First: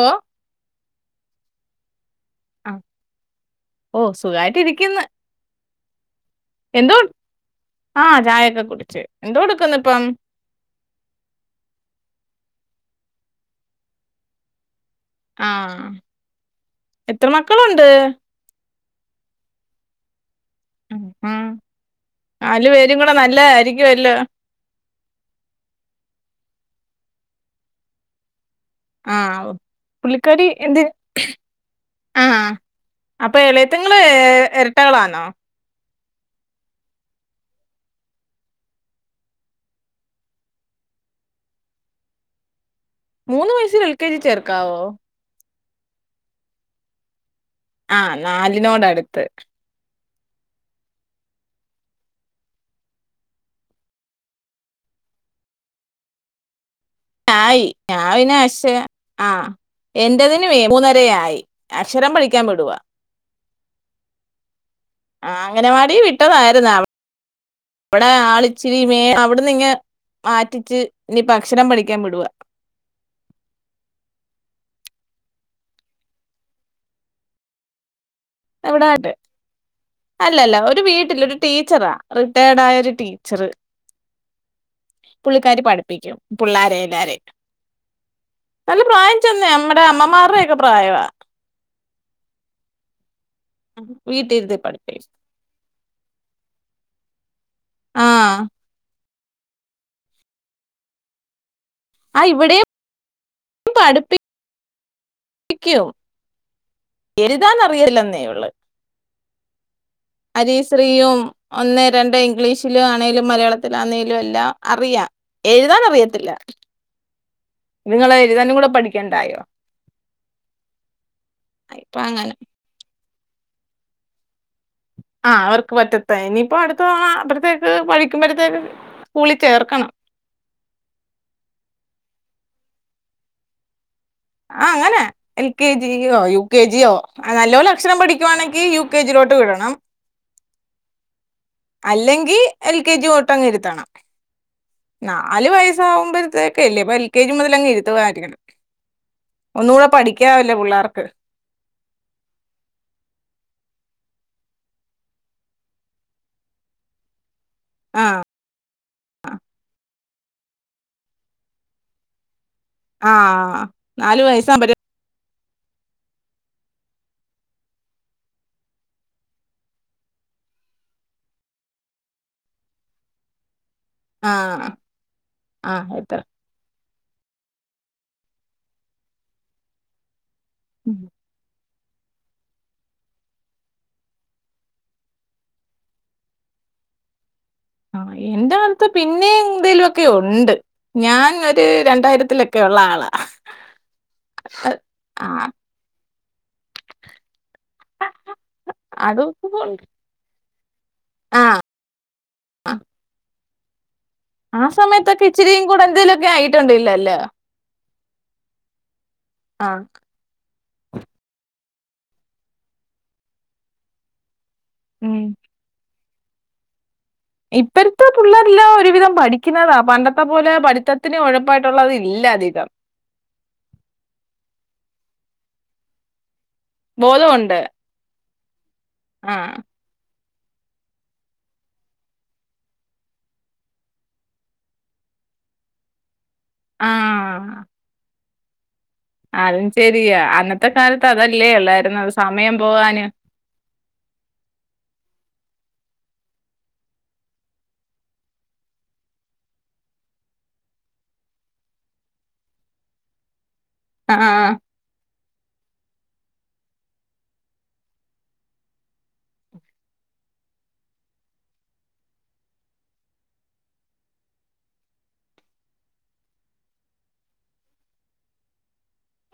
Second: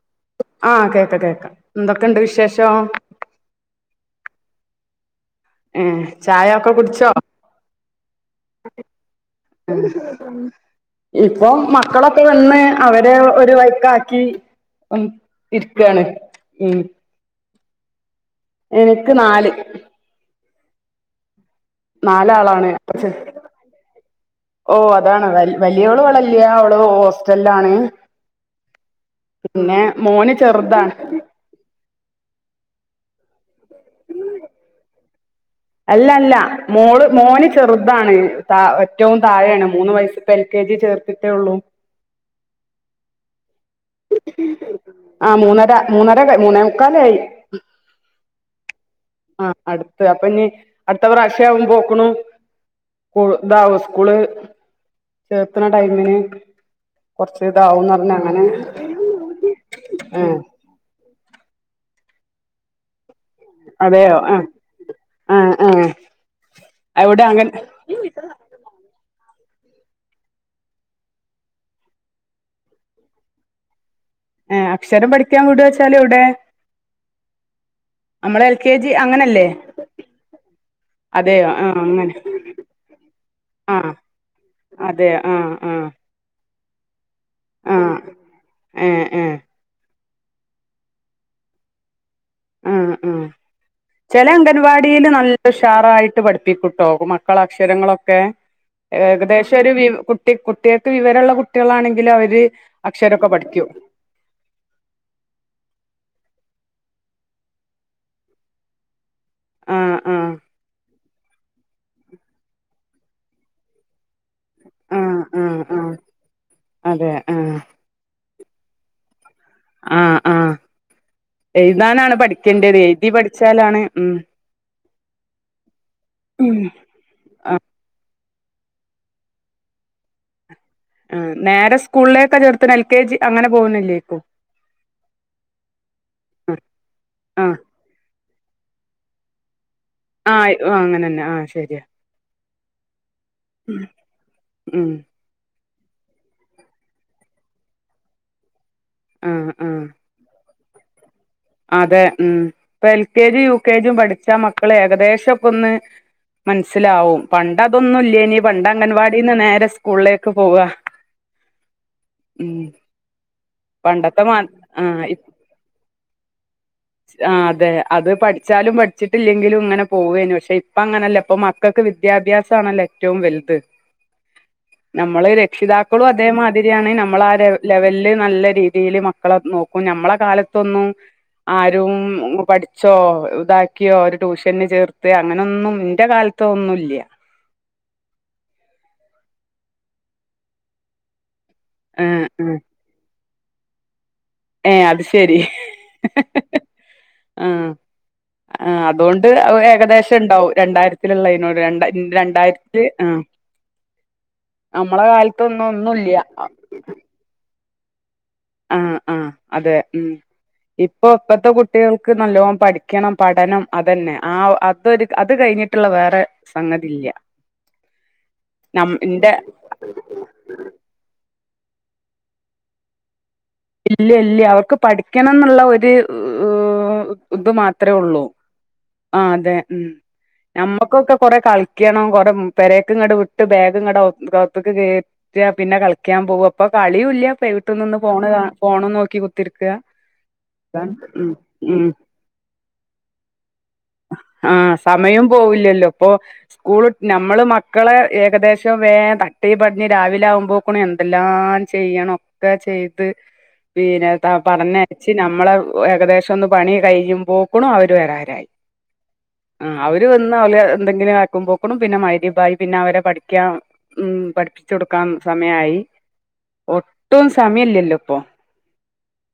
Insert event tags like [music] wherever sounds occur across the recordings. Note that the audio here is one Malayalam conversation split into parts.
ഓഹ് ആഹ് കേക്ക കേക്ക എന്തൊക്കെണ്ട് വിശേഷം? ഓഹ് സുഖായിട്ടിരിക്ക്ന്ന്. ഏഹ് ചായൊക്കെ എന്തോ കുടിച്ചോ? ആഹ് ചായൊക്കെ കുടിച്ച് എന്തെടുക്കുന്നിപ്പം. ഇപ്പൊ മക്കളൊക്കെ വന്ന് അവരെ ഒരു വൈക്കാക്കി. ഉം ആഹ് ഇരിക്കാണ് ഉം. എത്ര മക്കളുണ്ട് എനിക്ക് നാല് ഉം നാല് നാലാളാണ് പേരും കൂടെ നല്ലതായിരിക്കും അല്ലോ. ഓഹ് അതാണ് വലിയോള് ഇവിടെല്ല അവള് ഹോസ്റ്റലിലാണ് ആഹ് പിന്നെ മോന് പുള്ളിക്കാരി എന്ത് ചെറുതാണ് ആഹ് അപ്പ എളയത്തിങ്ങള് എരട്ടകളാണോ അല്ല അല്ല മോള് മോന് ചെറുതാണ് ഏറ്റവും താഴെയാണ് മൂന്ന് വയസ് ഇപ്പ എൽ കെ ജി ചേർത്തിട്ടേ ഉള്ളൂ മൂന്ന് വയസിൽ എൽ കെ ജി ചേർക്കാവോ? ആഹ് മൂന്നര മൂന്നര മൂന്നേ മുക്കാല്ലായി. ആഹ് നാലിനോടടുത്ത്. ആ അടുത്ത് അപ്പൊ ഇഞ്ഞ് അടുത്തപ്ര വശ്യാകുബ്ബോക്നും സ്ക്കൂൾ ഇതാവും സ്കൂൾ ചേർത്തണ ടൈമിന് കൊറച്ച് ആയി ഇതാവുംന്ന് ഞാൻ പറഞ്ഞ പിന്നെ അങ്ങനെ പക്ഷേ ആഹ് ആ എന്റതിന് മൂന്നര ആയി അക്ഷരം പഠിക്കാൻ വിടുവാ അതെയോ അഹ് ആഹ് അംഗനവാടി വിട്ടതായിരുന്നു അവ- അവിടെ അങ്ങനെ അവിടെ ആളിച്ചിരി മേ അവിടുന്ന് ഇങ്ങ് മാറ്റിച്ച് ഇനി ഇപ്പം അക്ഷരം പഠിക്കാൻ വിടുവാ ഏഹ് അക്ഷരം പഠിക്കാൻ വിടുവാച്ചാല് എവിടെ? നമ്മള് എൽ കെ ജി എവിടായിട്ട് അങ്ങനെയല്ലേ? അല്ലല്ല ഒരു വീട്ടില് ഒരു ടീച്ചറാ അങ്ങനെ റിട്ടയേർഡ് ആയ ഒരു ടീച്ചറ് ആ അതെയോ ആ പുള്ളിക്കാരി ആ പഠിപ്പിക്കും. പുള്ളാരെ എല്ലാരേം. ആ നല്ല ഏ പ്രായം ഏ ചെന്നേയാ നമ്മടെ അമ്മമാരുടെയൊക്കെ പ്രായവാ. ആഹ് ആഹ് ചില വീട്ടിരുത്തി അംഗൻവാടിയില് പഠിപ്പിക്കും നല്ല ഉഷാറായിട്ട് പഠിപ്പിക്കുട്ടോ മ ക്കള അക്ഷരങ്ങളൊക്കെ ആഹ് ഏകദേശം ഒരു വി കുട്ടി കുട്ടികൾക്ക് വിവരമുള്ള കുട്ടികളാണെ ങ്കില് ആ അവര് ഇവിടെയും അക്ഷരൊക്കെ പഠിക്കും. ഠിക്കും എഴുതാനറിയല്ലെന്നേ ഉള്ള്. ആഹ് ആഹ് ഹരിശ്രീയും ഒന്ന് രണ്ട് ഇംഗ്ലീഷിലും ആണേലും മലയാളത്തിലാണേലും എല്ലാം അറിയാം ആഹ് ആഹ് എഴുതാൻ ആഹ് അറിയത്തില്ല അതെ ആഹ് ഇതിങ്ങള് എഴുതാനും കൂടെ പഠിക്കണ്ടായോ ആഹ് ആഹ് ഇപ്പൊ എഴുതാനാണ് അങ്ങനെ പഠിക്കേണ്ടത് എഴുതി പഠിച്ചാലാണ് ഉം ആഹ് അവർക്ക് പറ്റത്തെ ഇനിയിപ്പോ അടുത്ത ആഹ് [unintelligible] ക്ക് പഠിക്കുമ്പഴത്തേക്ക് സ്കൂളിൽ ചേർക്കണം അഹ് നേരെ സ്കൂളിലേക്ക ചേർത്ത്ണെ എൽ കെ ജി അങ്ങനെ പോകുന്നില്ലേയ്ക്കു ആഹ് അങ്ങനെ എൽ കെ ജിയോ യു കെ ജിയോ നല്ല ആഹ് പോല അക്ഷരം പഠിക്കുവാണെങ്കി യു കെ ജിയിലോട്ട് വിടണം അഹ് യോ അങ്ങനെ തന്നെ ആഹ് ശരി അല്ലെങ്കിൽ എൽ കെ ജി ലോട്ടങ്ങ് ഇരുത്തണം ഉം എന്നാ നാല് വയസാകുമ്പോഴത്തേക്കല്ലേ അപ്പ എൽ കെ ജി മുതല് അങ്ങ് ഇരുത്തുവായിരിക്കും ആഹ് ഒന്നും ആഹ് കൂടെ പഠിക്കാവല്ലേ പുള്ളാർക്ക് അതെ ഉം ഇപ്പൊ എൽ കെ ജും യു കെ ജും പഠിച്ചാ മക്കള് ഏകദേശം ഒക്കെ ഒന്ന് മനസ്സിലാവും പണ്ടതൊന്നു ഇ ല്ലേനി പണ്ട് അംഗൻവാടിന്ന് നേരെ സ്കൂളിലേക്ക് പോവ ഉം ആഹ് നാല് പണ്ടത്തെ മാ വയസ്സാകുമ്പ ആഹ് ഇ- ആഹ് അതെ അത് പഠിച്ചാലും പഠിച്ചിട്ടില്ലെങ്കിലും ഇങ്ങനെ പോവായിനു പക്ഷെ ഇപ്പ അങ്ങനല്ല ഇപ്പൊ മ ക്കക്ക് വിദ്യാഭ്യാസാണല്ലൊ ഏറ്റവും വലുത് ആഹ് നമ്മള് ആഹ് രക്ഷിതാക്കളും എത്ര അതേ മാ തിരിയാണെ നമ്മള് ആ ലെവലില് നല്ല രീതിൽ മക്കളെ നോക്കും ഞമ്മളെ കാലത്തൊന്നും ആരും പഠിച്ചോ ഇതാക്കിയോ ഒരു ട്യൂഷന് ചേർത്തേ അങ്ങനൊന്നും എന്റെ കാല ത്തൊന്നുല്ല്യ അഹ് എന്റെ കാലത്ത് പിന്നെം എന്തേലുമൊക്കെ ഉണ്ട് ഞാൻ ഒരു ഏഹ് രണ്ടായിരത്തിലൊ ഏഹ് ഒക്കെയുള്ള ആളാ ഏഹ് അത് ആ ശരി. ആഹ് ആഹ് അതുകൊണ്ട് അതൊക്കെ ഉണ്ട് ഏകദേശം ട്ട്ണ്ടാവും രണ്ടായിരത്തിലുള്ള തിനോണ്ട് രണ്ടാ ആ രണ്ടായിരത്തി ആഹ് നമ്മള കാലത്തൊന്നും ഒന്നുല്ല്യ അ കണ്ടില്ലല്ലൊ ആഹ് ആഹ് ആ അതെ ഉം ഇപ്പൊ ഇപ്പത്തെ കുട്ടികൾക്ക് നല്ലോണം പഠിക്കണം പഠനം അതെന്നെ ആഹ് അ അതൊരു ഉം അത് കഴിഞ്ഞിട്ടുള്ള വേറെ സംഗതി ഇല്ല ഇപ്പഴത്തെ പിള്ളരെല്ലാം നം ഒരുവിധം ഇന്റെ പഠിക്കുന്നതാ പണ്ടത്തെ പോലെ പഠിത്ത- ത്തത്തിന് ഉഴപ്പായിട്ടുള്ളത് ഇല്ല അധികം ഇല്ല ഇല്ല അവർക്ക് പഠിക്കണം എന്നുള്ള ഒരു ഇത് ബോധമുണ്ട് മാത്ര- അത്രേള്ളൂ ആഹ് ആ അതെ മ്മക്കൊക്കെ കൊറ കളിക്കണം കൊറ പെരക് ഇങ്ങടെ വിട്ട് ബാഗങ്ങടെത്തക്ക് കേറി പിന്നെ കളിക്കാൻ പോക, ഇപ്പൊ ആ കളിയുല്ല വീട്ടിൽ നിന്ന് ഫോൺ ഫോൺ നോക്കി കുത്തിരിക്ക അതും ശെരിയാ അന്നത്തെ കാലത്ത് ഉം അതല്ലേ ഉം ഉള്ളായിരുന്നു സമയം പോകാന് ആഹ് സമയം പോവില്ലല്ലോ ഇപ്പൊ സ്കൂൾ നമ്മള് മക്കളെ ഏകദേശംവേം തട്ടി പടിഞ്ഞ് രാവിലെ ആകുമ്പോൾ പോണേ എന്തെല്ലാം ചെയ്യണം ഒക്കെ ചെയ്ത് പിന്നെ ആ പഠ ച്ചി നമ്മളെ ഏകദേശം ഒന്ന് പണി കഴിയുംമ്പോക്ണ് അവര് വരാരായി ആ അവര് വന്ന് ഒലെ എന്തെങ്കിലും ആക്കും പോക്കണു പിന്നെ മഹരിബായി പിന്നെ അവരെ പഠിക്കാം ഉം പഠിപ്പിചോടുക്കാൻ സമയായി ഒട്ടും സമല്ലല്ലോ ഇപ്പൊ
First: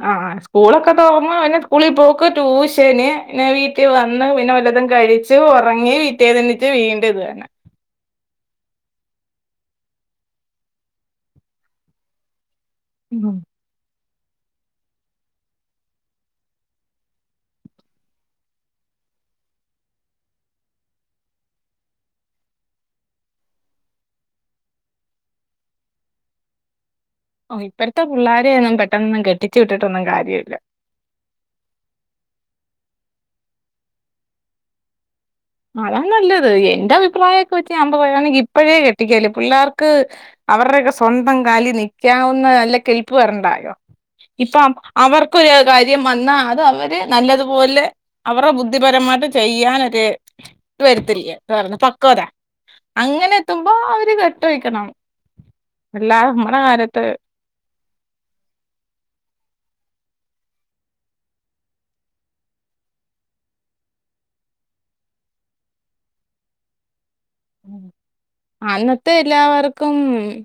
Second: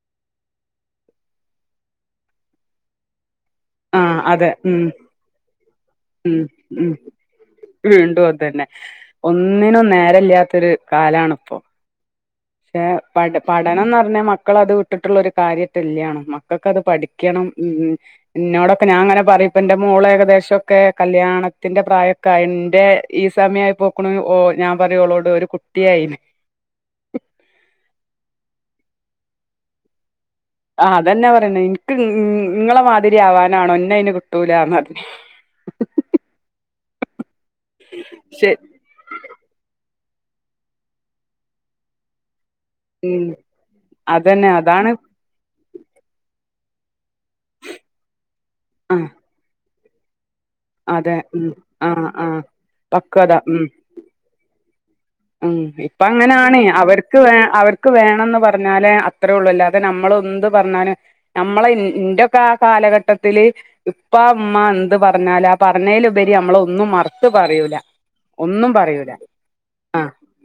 ആഹ് സ്കൂളൊക്കെ തോറന്ന് പിന്നെ സ്കൂളിൽ പോക്ക് ട്യൂഷന് പിന്നെ വീട്ട റട്ടി ആഹ് വന്ന് അതെ പിന്നെ ഉം വല്ലതും കഴിച്ച് ഒറങ്ങി വിറ്റെനെണീച്ചിട് വീണ്ട ഇത് തന്നെ മ്മ് വീണ്ടും അതുന്നെ ഒന്നിനും നേര ഇല്ലാത്തൊരു കാലണ് ഇപ്പം ഏഹ് ഉം പട് പട് പഠനംന്ന് പറഞ്ഞാൽ മക്കളഅത് വിട്ടിട്ടുള്ളൊരു കാര്യറ്റെലൊണു മക്കൾക്ക് അത് പഠിക്കണം മം നന്നോടൊക്കെ ഞാൻ അങ്ങനെ പറയും ഇപ്പ എന്റെ മോള ഏകദേശൊക്കെ കല്യാണത്തിന്റെ പ്രായക്കെ ആയിൻറെ ഈ സമയ ആയി പോകുണ് ഓ ഞാൻ പറയൂള്ളളോട് ഒരു കുട്ടിയി ഓ ഇപ്പഴത്തെ പുള്ളോരെയ ഒന്നും പെട്ടൊന്നും കെട്ടിച്ചു വിട്ടിട്ടൊന്നും കാര്യല്ല ആ അതെന്നെ പറയണെ ഇന്ക്ക് ഇങ്ങളെ മാതിരി ആവാനാണോ ഇന്നേഅന് കിട്ടൂലന്ന പറയും അതാ നല്ലത് എന്റെ അഭിപ്രായൊക്കെവെച്ച് ഞൻ പറയാന്ന് ശെ ഇപ്പോഴേ കെ കെട്ടികല്ലേ പിള്ളേർക്ക് അവരുടെയൊക്കെ സ്വന്തം കാലി നിൽക്കാവുന്ന അല്ല കെൽപ്പ് ഉം വരുണ്ടായോ അതന്നെ ഇപ്പം അതാണ് അവർക്ക് ഇപ്പം ഒരു കാര്യം വന്നാൽ അത് അവര് നല്ലതുപോലെ അവരെ ആഹ് ബുദ്ധിപരമായിട്ട് ചെയ്യാനോരു ത് അതെ വരത്തില്ലേ ഉം ആഹ് പക്വതാ ആഹ് പക്വത അങ്ങനെ എത്തുമ്പോ അവര് കെട്ട് കഴിക്കണം മം ഇപ്പ അങ്ങനെയാണ അവർക്ക് വേ അവർക്ക് ക്ക്‌ വേണന്ന് പറഞ്ഞാേലെ അത്രേള്ളൂ എല്ലാതെ നമ്മള ഒന്ന് പറഞ്ഞാല് നമ്മളെ ന്ന് ഇന്റെയൊക്കെ ആ കാലഘട്ടത്തില് ഇപ്പാ ഉമ്മ എന്ത് പറഞ്ഞാല പറഞ്ഞലുപരി നമ്മള ഒന്നും മറത് പറയൂല ഒന്നും പറയുല ക്കും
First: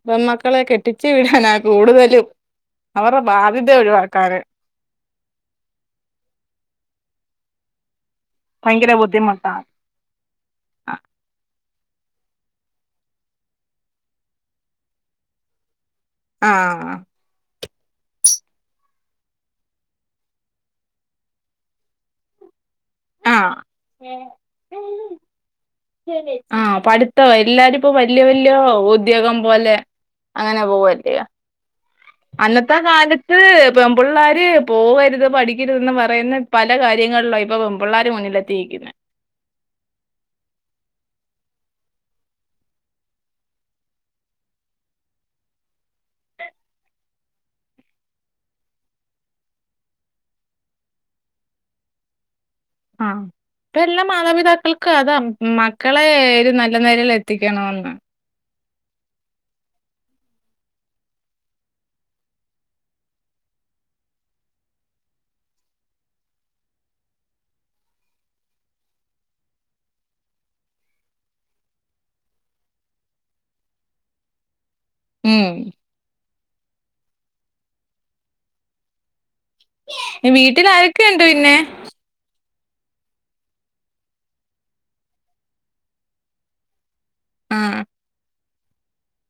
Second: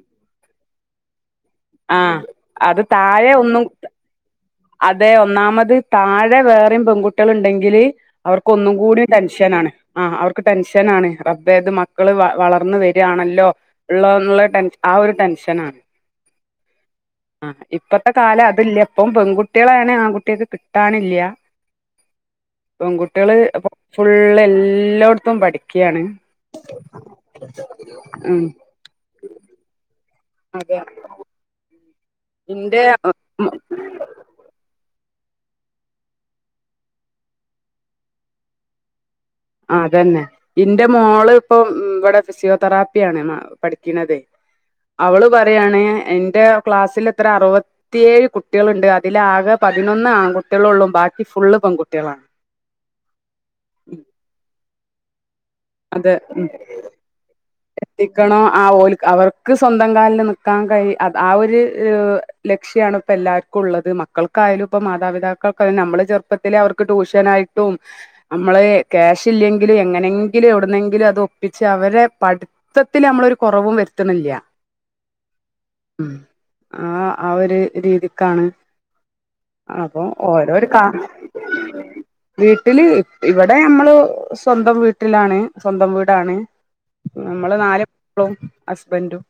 പെമക്കളെ കെട്ടിച്ചു വിടാനാ ആഹ് കൂടുതലും, അത് അവരുടെ താഴെ ഒന്നും ബാധ്യത ഒഴിവാക്ക ക്കാൻ അതെ ഒന്നാമത് താഴെ വേറെം പെൺകുട്ടികള ഇണ്ടെങ്കില് അവർക്ക് ഒന്നും ഭയങ്കര കൂടിയ ബുദ്ധിമുട്ടാ ടെൻഷനാണ് ആഹ് അവർക്ക് ടെൻഷനണ് റബ്ബെ ത് മക്കള വ വളർന്ന് വരാണല്ലോ ഉള്ള എന്നുള്ള ടെൻ ആ ഒരു ടെൻഷനാണ് ആഹ് ഇപ്പത്തെ കാലം അതില്ല ഇപ്പം പെൺകുട്ടി കുട്ടികളനെ ആൺകുട്ടികക്ക് കിട്ടാന്ല്ല പെൺകുട്ടികള് ഇപ് ഫുള്ള് ആഹ് എല്ലായിടത്തും പഠിക്കയാണ് തോ എല്ലാരുംപ്പോ വല്യ ഉം വല്യ ഉദ്യോഗം പോലെ അങ്ങനെ അതെ പോവല്ല അന്നത്ത ഇന്റെ കാല ഇത് പെൺപുള്ളേർ പോകരുത് പഠിക്കരുത് പറയുന്ന പല കാര്യങ്ങളിലോ ഇപ്പൊ പെൺപുള്ളേർ മുന്നില തിക്ക്ന്നെ അതന്നെ ഇന്റെ മോള് ഇപ്പം ഇവടെ ഫിസിയോതെറാപ്പിയാണെ പഠിക്കണതെ അവള് പറയാണ് എന്റെ ക്ലാസ്സലത്ര അറു ത്തിയേഴ് കുട്ടികളുണ്ട് അതിലാകെ പതിനൊന്ന് ആൺകുട്ടികളോള്ളും ബാക്കി ഫുള് പെൺകുട്ടികളാന്ന് ആഹ് ഇപ്പ എല്ലാ മാതാപിതാക്കൾക്ക് അതാ മ ക്കളെ അത് ഒരു നല്ല നെലേല് എത്തിക്കണോന്ന് നിക്കണോ ആഹ് ഓലെ അവർക്ക് സ്വന്തം കാലിൽ നിക്കാൻ കഴി ആ ഒരു ഏഹ് ലക്ഷ്യണ് ഇപ്പോ എല്ലാർക്കുള്ളത് മക്കൾക്കായാലും ഇപ്പം മാതാപിതാക്കൾക്കായാലും നമ്മള് ചെറുപ്പത്തിലെ അവർക്ക് ട്യൂഷനായി ട്ടും നമ്മള് ക്യാഷ് ഇല്ലെങ്കിലും എങ്ങനെ ങ്കിലും എവിടുന്നെങ്കിലും അത് ഒപ്പിച്ച് അവരേ പഠിത്തത്തില് നമ്മളൊരു കൊറവും വരുത്തണില്ല മ്മ് മ്മ് ആഹ് ആഹ് ഒരു രീതിക്കാണ് അപ്പൊ ഓരോരോ വീട്ടിൽ കാ ആരൊക്കെ ഉണ്ട് പിന്നെ വീട്ടില് ഇവടെ നമ്മള് സ്വന്തം വീട്ടിലാണ് സ്വന്തം വീടാണ് നമ്മള് ആഹ് നാല് [unintelligible] ഹസ്ബൻഡും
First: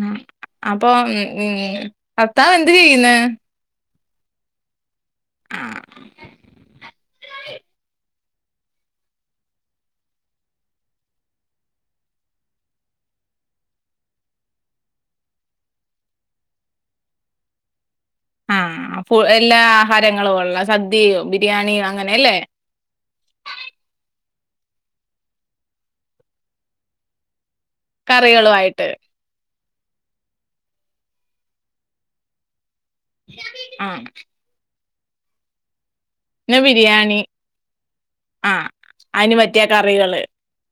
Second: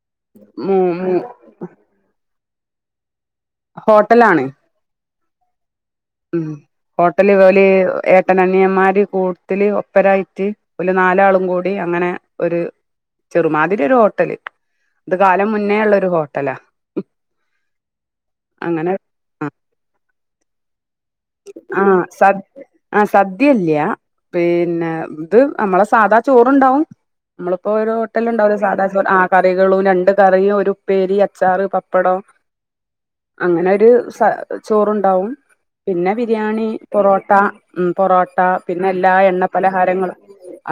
ആഹ് മൂ അപ്പൊ മൂ ഭർത്താവ് എന്ത് ചെയ്യ്ന്ന്? ഹോട്ടലാണ് ആഹ് മ്മ് ഹോട്ടല് ജോലി ഏ ഏട്ടനനിയന്മാര് കുട്ട്തില് ഒപ്പരായിട്ട് ഓല് നാലാളും കൂടി അങ്ങനെ ഒരു ചെറുമാതിരി ഒരു ഹോട്ടല് അത് കാലം മുന്നേ ഉള്ളൊരു ഹോട്ടലാ അങ്ങനെ ആഹ് എല്ലാ ആഹാരങ്ങളുവോള്ള സദ്യോ ആഹ് സ ആഹ് സദ്യയില്ല്യ പിന്നെ ഇത് നമ്മളെ സാധാ ചോറുണ്ടാവും നമ്മളിപ്പോ ഒരു ഹോട്ടലിണ്ടാവോലെ സാധാ കറികളുമായിട്ട് ചോറ് ആഹ് കറികളും രണ്ട് കറിയും ഒരു ഉപ്പേരി അച്ചാറ് പപ്പടം അങ്ങനൊരു ആഹ് സ ചോറുണ്ടാവും പിന്നെ ബിരിയാണി, പൊറോട്ട മ്മ് പൊറോട്ട ആഹ് പിന്നെല്ലാ അയിന് എണ്ണ പറ്റിയ പലഹാരങ്ങളും കറികള്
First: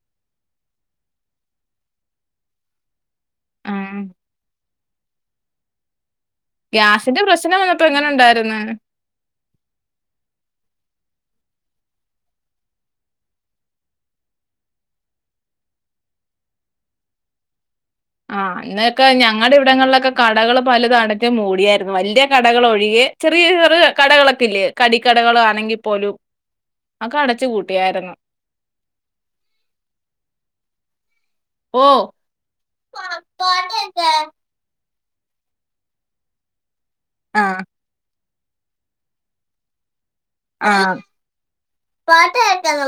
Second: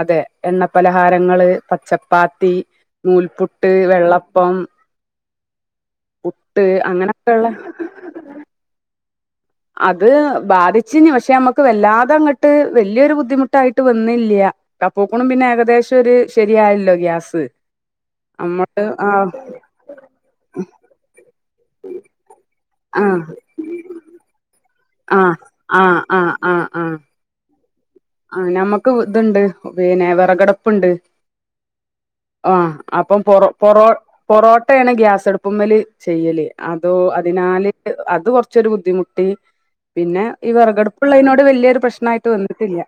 അതെ എണ്ണ പലഹാരങ്ങള് പച്ചപ്പാത്തി നൂൽപ്പുട്ട്, ആഹ് വെള്ളപ്പം, പുട്ട് അങ്ങനെക്കെള്ളേ എങ്ങനൊണ്ടാരുന്ന് അത് ബാധിച്ചിഞ് പക്ഷെ നമ്മുക്ക് വല്ലാതെ അങ്ങട്ട് വല്യൊരു ബുദ്ധിമുട്ടായിട്ട് വന്നില്ല. [unintelligible] പിന്നെ ഏകദേശൊരു ശരിയായാല്ലോ ഗ്യാസ് ആഹ് നമ്മള് അന്നെക്കെ ആഹ് ഞങ്ങടെ ഇവടങ്ങളിലക്കെ കടകള് പലത് അടഞ്ഞ് മൂടിയായിരുന്നു വല്യ കടകളൊഴികെ ആഹ് ചെറിയ ചെറ കടകളക്കെയില്ലേ ആഹ് കടിക്കടകളാണെങ്കിൽ ആഹ് പോലും ആഹ് ആഹ് ആഹ് അതക്ക അടച്ച് പൂട്ടിയായിരുന്നു ആഹ് നമ്മക്ക് ഇതുണ്ട് പിന്നെ വെറകടപ്പുണ്ട് ഓ ആഹ് അപ്പം പൊറ പൊറോ ആഹ് പൊറോട്ടയാണ് ഗ്യാസടുപ്പമ്മേല് ചെയ്യല് അതോ ആഹ് അതിനാല് അത് കൊറച്ചൊരു ബുദ്ധിമുട്ടി പിന്നെ ഈ വെറകടുപ്പുള്ളതിനോട് വല്യോരു പ്രശ്നായിട്ട് വന്നിട്ടില്ല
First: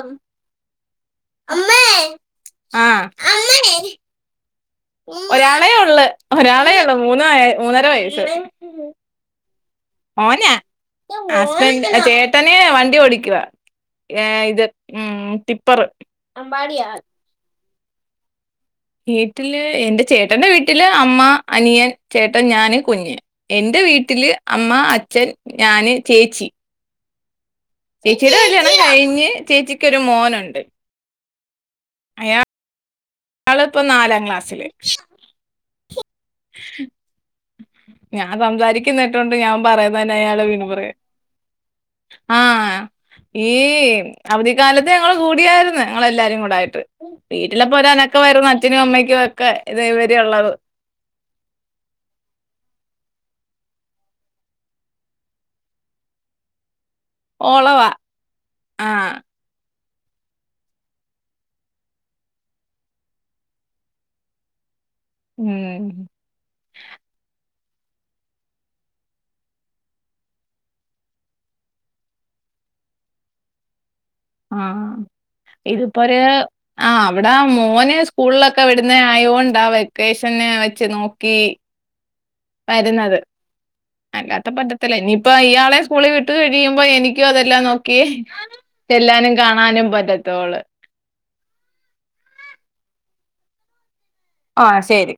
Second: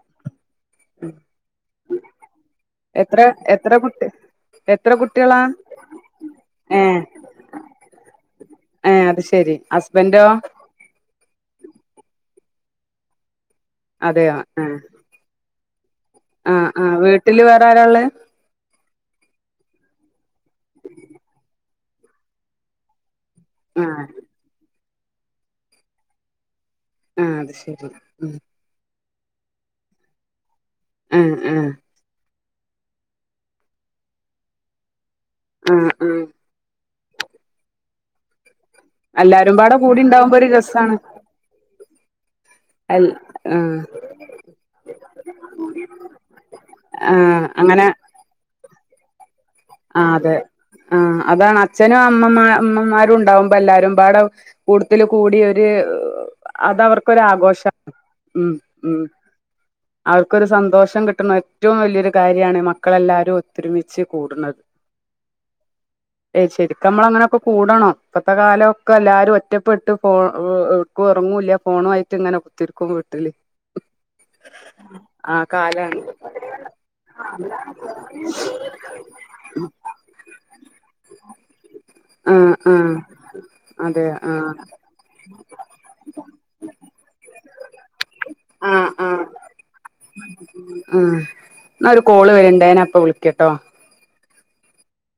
ആഹ് എത്ര എത്ര കുട്ടി എത്ര കുട്ടികളാ ഒരാളെ ഒള്ള് ഒരാളേ ഒള്ളൂ ഏഹ് മൂന്ന് മൂന്നര വയസ്സ് ഏഹ് അത് ശെരി ഹസ് മോനാ അസ്ബൻ ചേട്ടന് വണ്ടിയോടിക്കുവാ അതെയോ ഏഹ് ഇത് ആഹ് മ്മ് ടിപ്പറ് ട്ടില് വേറാരാ ഇള്ളെഹ് വീട്ടില് എൻ്റെ ചേട്ടന്റെ വീട്ടില് അമ്മ, അനിയൻ, ചേട്ടൻ, ഞാന്, കുഞ്ഞ് എന്റെ ആഹ് വീട്ടില് അമ്മ, അച്ഛൻ, ഞാന് ചേച്ചി ആഹ് അത് ശെ ചേച്ചിടെ കല്യാണം കഴിഞ്ഞ് ചേച്ചിക്കൊരു മോനുണ്ട് ആഹ് ആഹ് അയാ ള് ഇപ്പ നാലാം ക്ലാസ്സില് ആഹ് ആഹ് ഞാൻ സംസാരിക്ക് അല്ലാരും പാടെ കൂടി ഇണ്ടാവുമ്പ ഒര് രസാണ് ആഹ് അൽ ഈ ആഹ് അവധിക്കാലത്ത് ഞങ്ങള് കൂടിയായിര്ന്ന് ഞങ്ങളെല്ലാരും കൂടെ ആയിട്ട് ആഹ് വീട്ടിലപ്പ അങ്ങനെ ഒര് അനക്കവായിരുന്നു അച്ഛനും അമ്മയ്ക്കു ഒക്കെ ഇത് ആഹ് ഇവര് അതെ ഉള്ളത് ആഹ് അതാണ് അച്ഛനും അമ്മമാ അമ്മമാരും ഉണ്ടാവുമ്പൊ എല്ലാരുംപാടെ കൂട്ത്തില് കൂടിയൊര് അത് അവർക്കൊര് ആഘോഷാണ് ഓളവാ ഉം ഉം ആഹ് അവർക്കൊരു സന്തോഷം കിട്ട്ണ ഏറ്റവും വല്യൊരു കാര്യാണ് മക്കളെല്ലാരും ഒത്തൊരുമിച്ച് കൂട്ണത് ഉം ഹും ഹും എഹ് ശരിക്കും അമ്മളങ്ങനെ ഒക്കെ കൂടണം ഇപ്പത്തെ കാലൊക്കെ എല്ലാരും ഒറ്റപ്പെട്ട് പോ ഓഹ് ഇഹ് എവ് ക്കു എറങ്ങുല്ല ഫോണുആയിറ്റ് ഇങ്ങനെ കുത്തിരിക്കും വീട്ട്ല് ആഹ് ഇതിപ്പ കാലാണ് ഒര് ആഹ് വ്ടെ മോന് സ്കൂളിലൊക്കെ വിടുന്നെ ആയോ ണ്ടാ വെക്കേഷന് വെച്ച് നോക്കി ആ ആ വരുന്നത് അതെ ആ അല്ലാത്ത പ്പറ്റത്തില്ല ഇനിയിപ്പോ ഇയാളെ സ്കൂളി വിട്ട് കഴിയുമ്പോ എനിക്കും അതെല്ലാം നോക്കിയേ ആ ചെല്ലാനും കാണാനും പറ്റത്തോള്ള് ആഹ് ന്നാ ഒരു കോള് വെര്ണ്ടേ നാ പ്പ വിളിക്ക്യട്ടോ ആഹ് ശരി